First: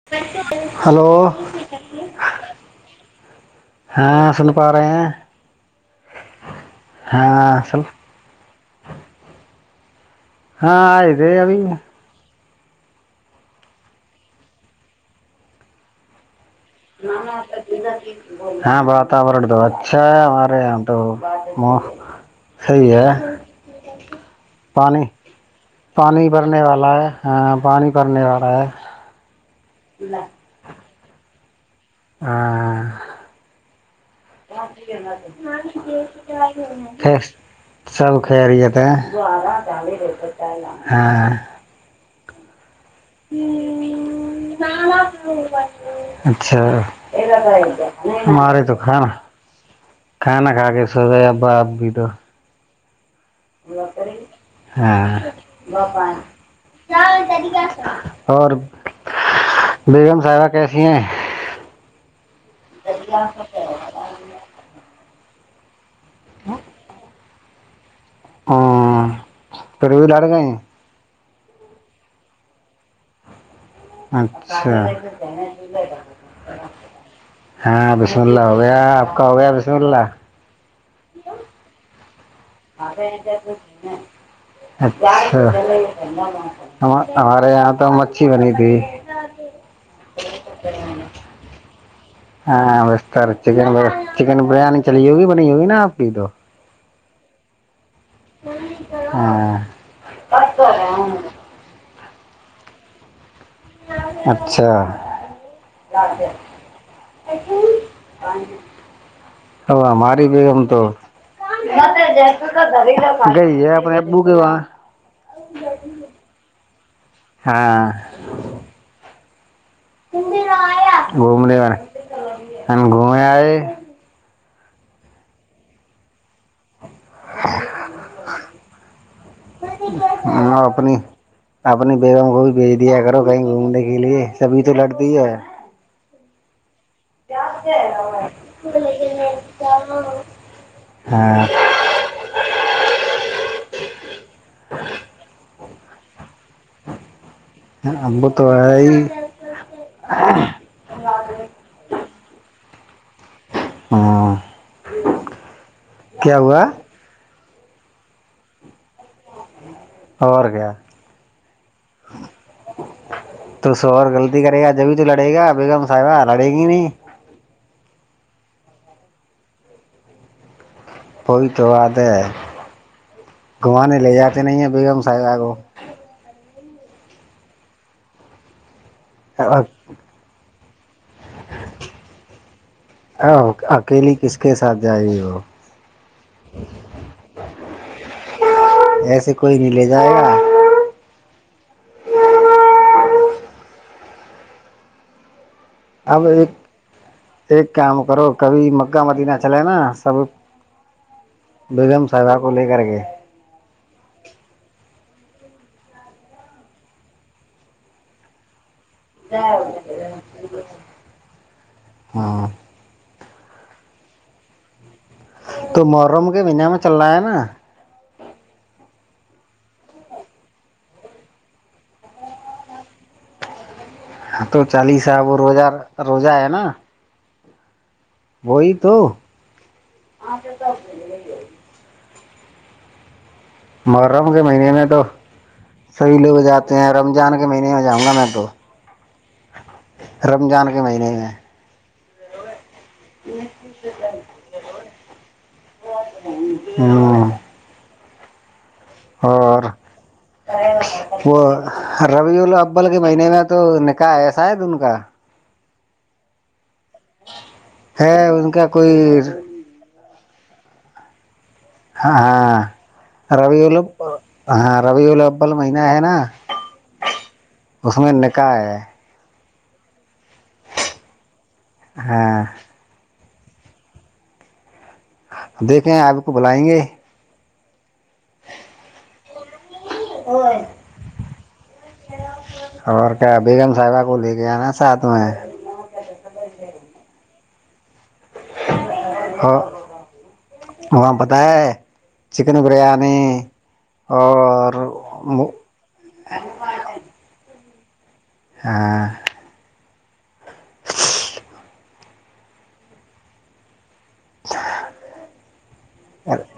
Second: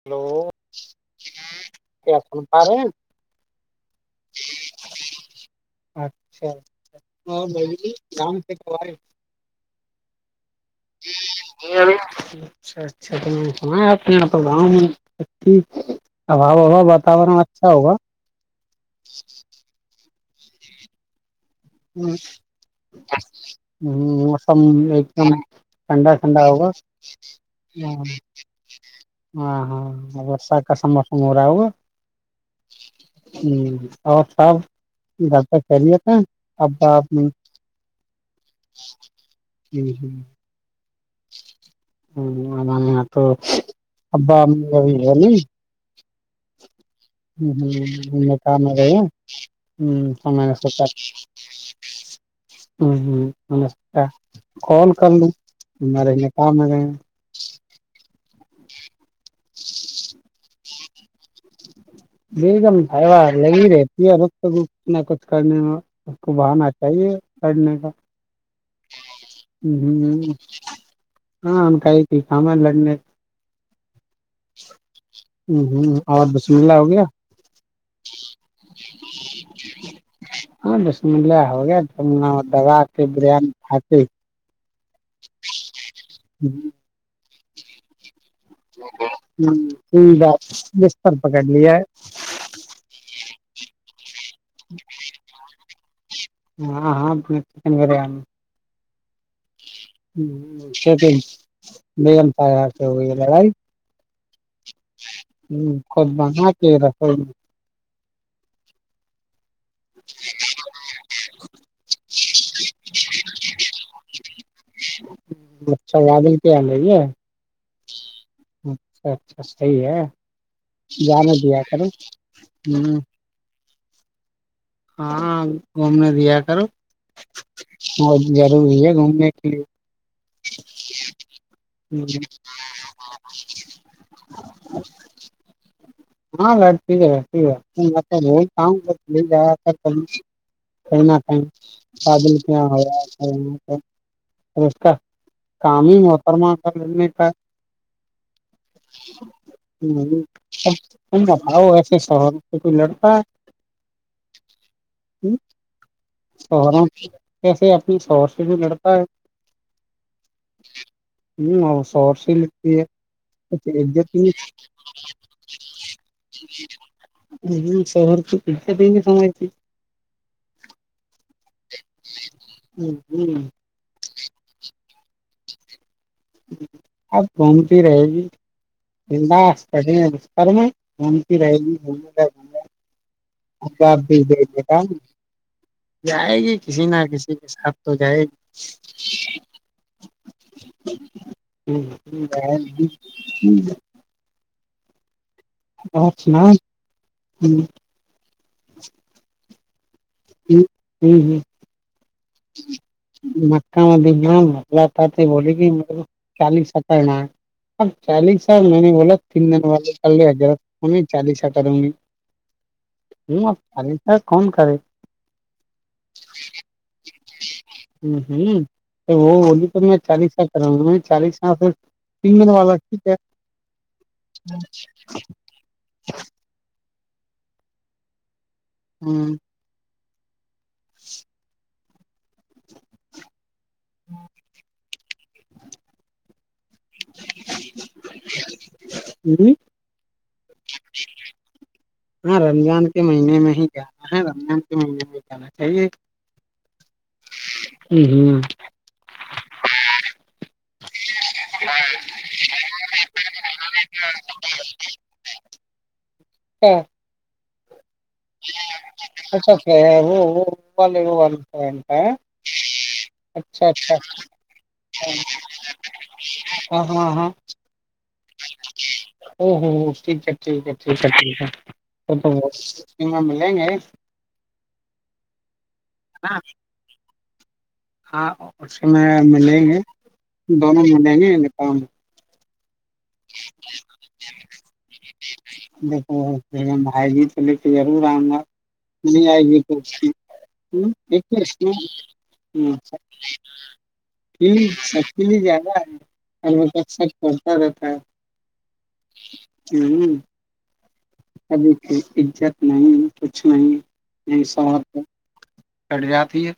Hello hello کیاسن پے [unintelligible] ہاں سن پا رہے ہیں اچھاچ اور ہاں ب سن نام سے کب [unintelligible] ہاں آئدے ا اچھا اچھا تو میں نے سنا ہے آپ کے یہاں پر گاؤں ہوا ہوا واتاورن اچھا ہوگا ہاں باتور دو اچھا [unintelligible] ہمارے آ تو ہ مو- صحیح ہے ہ موسم پانی ایک دم ٹھنڈا پانی ٹھنڈا بھرنے ہوگا والا ہے ہاں پانی بھرنے والا ہے ہاں ہاں برس کا سمم [unintelligible] ہ رؤ [unintelligible] ہوں ہاں [inaudible] آف [unintelligible] سب لطہ خہلیت ہیں [unintelligible] امی؟ فیک سب خ رہیے ت [unintelligible] ہاں [unintelligible] ہ [inaudible] یہاں تو ابا امی اب بھی ہے نہیں [unintelligible] اچھا نکاح ہمارے تو میں گئے کاانا ہیں تو میں کھانانا نے کھ کے سوچا سو گ ابا آپ بھی تو [unintelligible] ہوں ہوں [unintelligible] ہمارے بپال نے کام میں گئے چتالییک [unintelligible] اور [unintelligible] بیگم صاحبہ [unintelligible] کیسی ہی [unintelligible] بی دم بھائیا لگی رہےتی رت گ [unintelligible] کرنے میں [unintelligible] اس کو بہانا چاہیے [unintelligible] پڑھنے کا [unintelligible] ہاں پھر ا لڑ ہ گیں [unintelligible] ہاں ہم کائی ت کام لگنے [unintelligible] اچھا ہ اور بسم اللہ ہو گیا ہاں بسم اللہ ہو گیا آپ کا ہو گیا بسم اللہ [unintelligible] ہاں بیس منٹ لے آ ہو گی [unintelligible] [inaudible] دگا کے بریان تھاے [unintelligible] اچھا [unintelligible] ہم [unintelligible] ہمارے یہاں تو [unintelligible] تھی ہ بستر پکڑ لی ہے [unintelligible] ہاں برچک ب [unintelligible] چکن بریانی چلی ہوگی بنی ہوگی ناپ [unintelligible] کٹیی [unintelligible] ہاں ہاں چن بریانی [unintelligible] ہاں [unintelligible] ہاں [unintelligible] بی ایم فائر سے ہوئی ہے لڑائی اچھا ہوں خودم آ کےیرا خود ہ [unintelligible] ا ہماری بھی ہمم تو گئی ہے اپنے ا بو کہ [unintelligible] اچھا ودل کیا ہے [unintelligible] صحی ہے [unintelligible] ہاں [unintelligible] ت [unintelligible] جان دیا کروں ہ تے [unintelligible] ہاں گھومنے دیا [unintelligible] ر بہت ضروری ہے گھومنے کے لیے [unintelligible] اپنی اپنی بیگوں کو بھی بھیج دیا کرو کہیں گھومنے کے لیے سبھی تو لگتی ہے ہاں گ [unintelligible] ٹھیک ہےٹیک ہے میں تو بولتا ہوں ب لے جایا تھا کبھی کہیں نہ کہیں ہاں بادل کیا ہوا اس کا کام ہی موتر م مٹا ہ ابو تو ہے ہی کا باو ایس [unintelligible] تور سے کوئی لڑتا ہے [unintelligible] ہاں کیا ہوا توو نا [unintelligible] ایسے اپنی سورس بھی لڑتا ہے اور کیا ہ اور شہر سے لگتی تو شوہر ہےت غلطی کرے گا جبھی تو لڑے گا بیگم صاحبہ لڑے گی نہیں شوہر کیت [unintelligible] سمے ت [unintelligible] وہئی تو بات ہے گھمانے لے جاتے نہیں ہیں بیگم سائے آگو [unintelligible] اب گھومتی رہے گی [unintelligible] جا کو پڑ کررم [unintelligible] گومتی رہے گی گومنے گ گنے [unintelligible] ا آپ اکیلی بھی کس دیک کے دیتا ساتھ جائے گی وہ جائے گی کسی نہ کسی کے ساتھ تو جائے ایسے کوئی نہیں لے جائے گا گی ہ اب ایک ایک کام کرو کبھی مکہ مدینہ چلے نا سق بیم مک م ج لھپ لتا بوولے کہ میرے کو چالیس ہ کرنا ہے اب چالیسال میں نے ب تین دن وال چ گارہ چالیسٹ دمی ہاں ہ چالیس کون کرے تو مرم کے ونا میں چلنا ہے نا ہ ہ وہ بولی تو میں چالیس سال کرا گا چالیس سال سے تین م والا ٹھیک ہے ہاں تو چالیسا اب وہ روزا روزہ ہے نا وہئی تو ہے ہاں ج سب دل ہو ہوی [unintelligible] مر رہا ہوں گ مہینے میں تو سبھی لوگ جاتے ہیں رمضان کے مہینے میں جاؤں گا میں تو ہوں رمضان کے مہینے میں ہاں رمضان کے مہینے میں ہی جانا ہے رمضان کے مہینے میں جنا چاہیے ہے ہوں ہ ہوں اور وہ رویلا اببل کے مہینے میں تو نکاح ایسا ہے ان کا ہاں ہ ان کا کوئی اچھا وہ وہ والے وہ وال ہاں ہاں اچھا رویلا اچھا ہاں رویلا ابل مہینہ ہے نا ہاں ہاں ہاں اس میں ن کاائے او ہو ٹیک ہے ٹھیک ہے ٹھیک ہے ٹھیک ہے ہاں تو دیں گے ہاں دیکھیں آپ کو نا بلائیں گے ہاں اس میں ملیں گے دونوں ملیں گے نپؤں میں [unintelligible] اور کیا بیگم صاحبہ کو لے کے آنا ہے ساتھ میں جپم بھائی جت [unintelligible] س [unintelligible] آ گ نہیں آئے گی اور تو س وہاں پتہ ہے چکن بریانی اور جیاا [unintelligible] اھ ہ ہاں [unintelligible] دیک عزت نہیں کچھ نہیں [unintelligible] ج س کٹ جات ہے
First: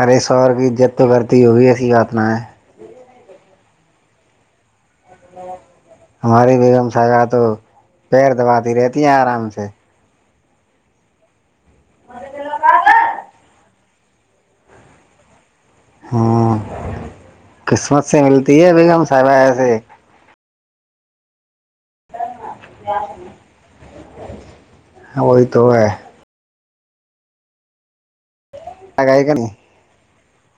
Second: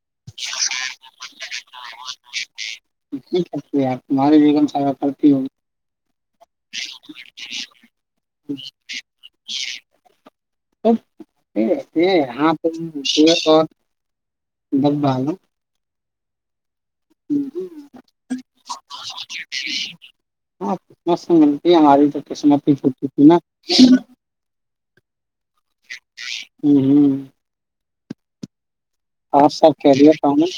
ارے سور کی عزت تو بورتی وہی ایسی آاتنا ہے [unintelligible] ج سکتی آپ تمہارے بیگم سا [unintelligible] ال [unintelligible] ہماری بیگم صاحبہ تو پیر دباتی رہتی ہیں آرام سے ا [inaudible] یہ ہ پ پ [unintelligible] بت بال ہاں قسمت سے ملتی ہے بیگ ہم صاحبہ ایسے ہاں قسمش سے ملتی ہے ہماری تو [unintelligible] چھوٹی تھی نا وہی تو ہے [unintelligible] ہ ہوں [unintelligible] گئے کہ نہیں ہاں سر کیریر [unintelligible] ان [unintelligible]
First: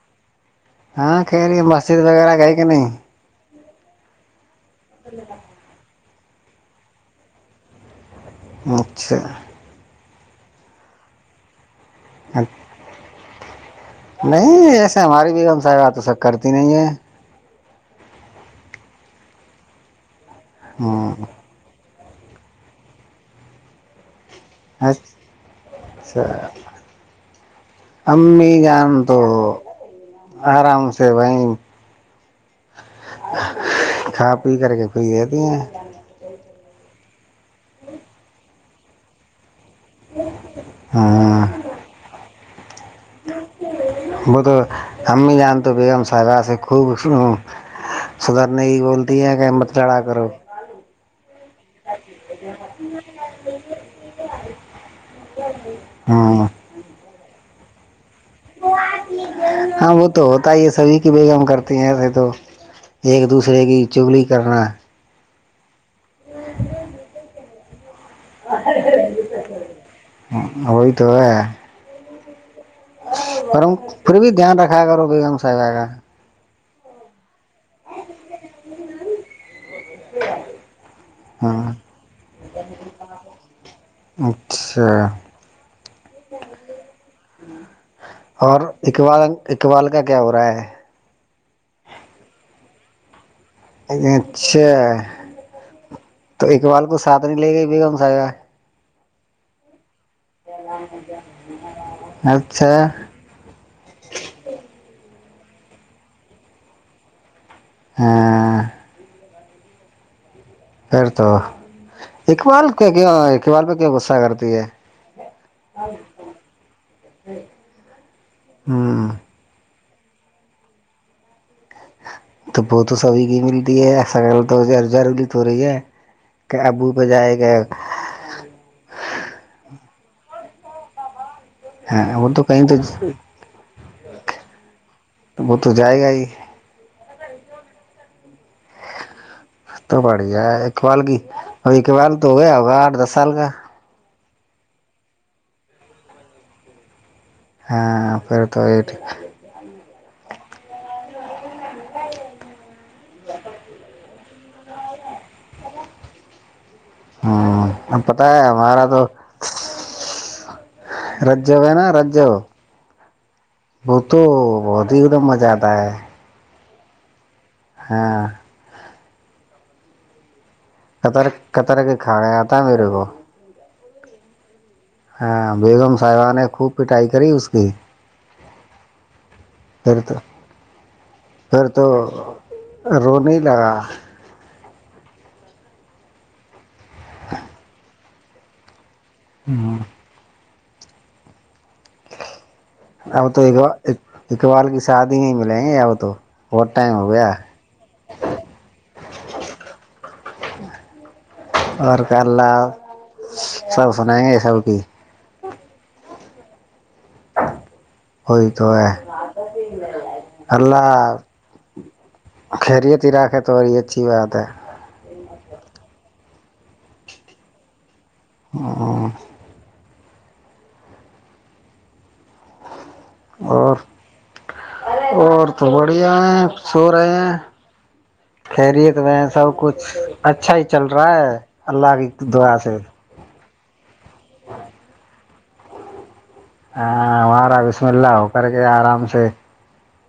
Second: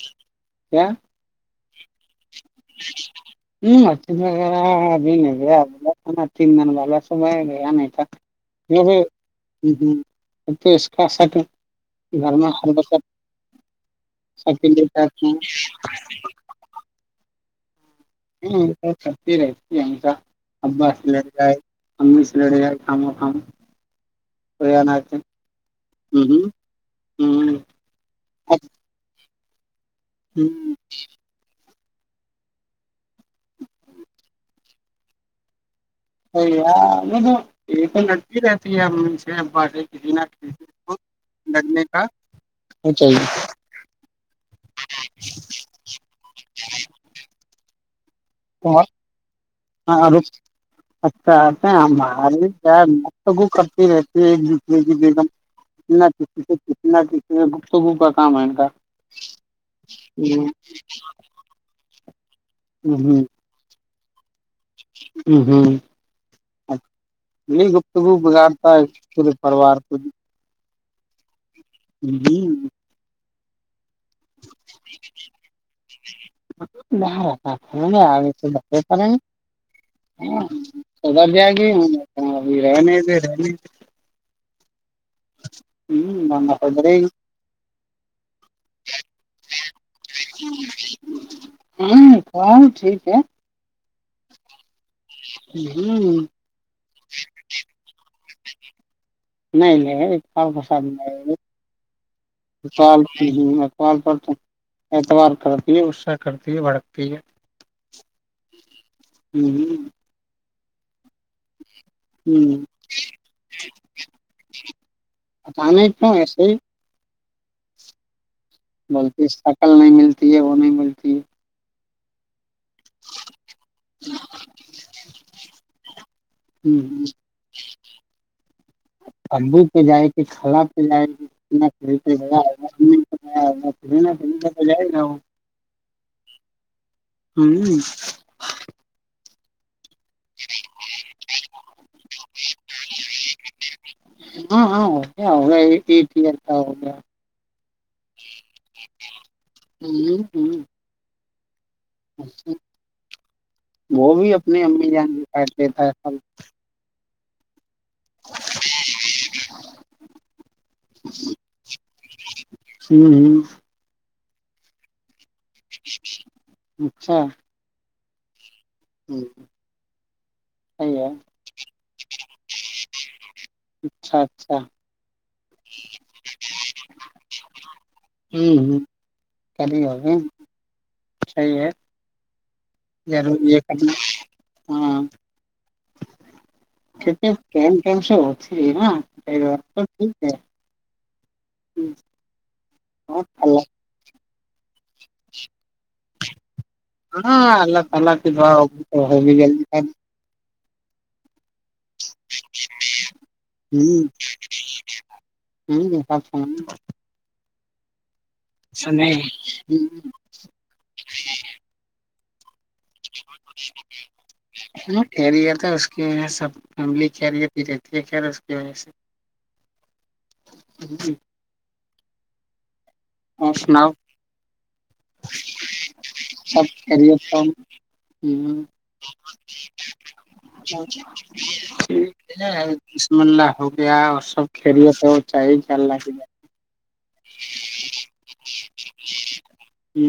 ہاں کریی مسجد وغیرہ گئی ا نہیں [unintelligible] ہ مچ [unintelligible] ہاںاںب ن [unintelligible] ہ ن تین جن با س ب گ نہیں تھا ہ ہ ہ ہوں اچھا [unintelligible] اب تو اس کا سکل [unintelligible] گھر میں سر بسر [unintelligible] نہیں ایسے ہماری بھی ہم سا تو سب کرتی نہیں ہے ہ سب ستی رہتی ہشہ اباس ل ہوں ج ہے امی سے لڑے آئے کاما کام اچ اچھا یہ امی گان تو آرام سے وہائی کھا پی کر کے کوئی دے د ہے نہیں یہ تو نٹتی رہتی ہے ہم سےب ب ک کسی کو ہاں لڑنے کا وہ چاہیے وہ تو ہممی جان تو بیگم ساس خوب صدر نے یہی بولتی ہے کہ مت لڑا کرو اچھا ہمارے مگو کرتی رہتی ایک دوسرے کیمتنا کسی ہاں کتنا یہ ب سبو پ ہاں وہ تو ہ ہوتا ہی ہے سبھی کی بیگم کرتے ہیں ایسے تو ایک دوسرے کی جلی ہوں ہوں نہیں گپ صبو بگاڑتا ہے پے پوار کو بھی تو جی اورم پھر بھی دھیان رکھا کرو بیگم صاحبہ کا ب پے ن ہاں ادھر جائے گی ہاں ابھی رہنے تھ رہنے ا [inaudible] ہوں بم پد رہے اور اقبال اقبال کا کیا ہو رہا ہے ہ ہ ٹھیک ہے اچھا تو اکبال کو ساتھ نہیں لے گئی بیگم صاحب نہیںائ نہیں اچھا ادیال پر اتوار کرتی ہے غصہ کرتی ہے بھڑکتی ہے ہاں [unintelligible] ہوں ہ [inaudible] پھر تو اقبال کیا کیا اقبال پہ کیا غصہ کرتی ہے پتا نہیں کیوں ایسے ہی ہوں بولتی سکال نہیں ملتی ملتی ہے وہ نہیں ملتی ہے تو ب تو سبھی گی م د ایک سکل تو ج ج توور ہے کہ ہے ابو پ جائے گ ابو پہ جائے گ کھلا پہ جائے گی نہ کہیں ہاں پہ وہ گیا تو کہیں ہوگا تو امی پہ گیا ہوگا کہیں نہ کہیں پہ تو جائے گا وہ تو جائے گا ہی ہوں [unintelligible] تو بڑییا ایکوال کی اور ایک بال تو ہو گیا ہوگا آٹھ دس سال کا ہاں ہاں ہو گیا ہو گیا ایٹ ایئر کا ہو گیا ہاں آ پھر تو یہ ٹھیک ہ ہوں اچھا [inaudible] [inaudible] وہ بھی اپنی امی جان کاٹ لیتا ہے سب ہاں ا پتا ہے ہمارا تو رجج ہے نا رج ہ ب تود دم م زیادہ ہے اچھا ہاں ہوں ہ [inaudible] کطر کطرک کھا گیا تھا میرے کو اچھا اچھا ہاں بیگم صاحبہ نے خوب پٹائی کری اس کی کری پھر تو ہوگی صحیح پھر ہے تو رون ضرور یہ لگا کرنا ہاں کتی مم [unintelligible] ہو تھ نا ا ب س ٹھیک ہے آ اور تو یہگ اللہ ایک بار شادی نہیں ملیں گے یا وہ تو بہت ٹائم ہو گیا ہاں اللہ تلہاتا اور کرلہ سب ہوں سنائیں گے سب کی ہوں سپ س ہوئی تو ہے نہیں اللہ خیریت ہی رکھے تو یہ اچھی بات ہے ریتا اس کے سب فلی چار گ ٹھیک ہے نا اس کی وجہ سے ہوں [unintelligible] اور سناؤ اور تو بڑھیا ہے سب سو رہے ہیں خیریت خیریت میں سب کچھ اچھا ہی چل رہا ہے اللہ کی دعا ہے سے بسم اللہ ہو گیا اور سب کھیریے تو چاہیے خیال ل جائے ہاں وہارا بسم اللہ ہو کر کے آرام سے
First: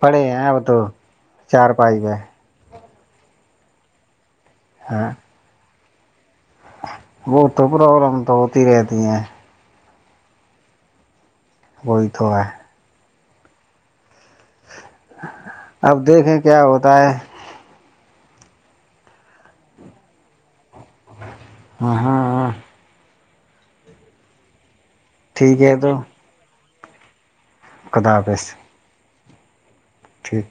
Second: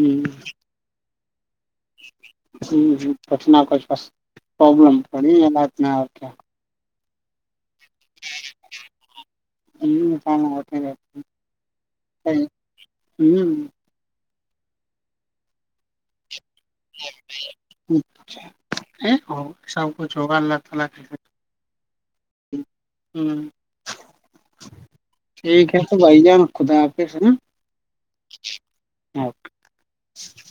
پڑے ہیں اب تو چار پانچ گئے ہ ہ کوچ نہ کوچ بس پرابلم ہاں پ ہاں اوکے وہ تو پروابلم تو ہوتی رہتی ہیں ال چان گت بو تھ ہے ہوں اپ دیکھیں کیا ہوتا ہے چ سب کچھ ہوگا اللہ تعالی کی ہاں ہاں ہاں ہوں ٹھیک ہے س بائی جان خدا حافظ ہے نا کدابس اوکے ٹھیک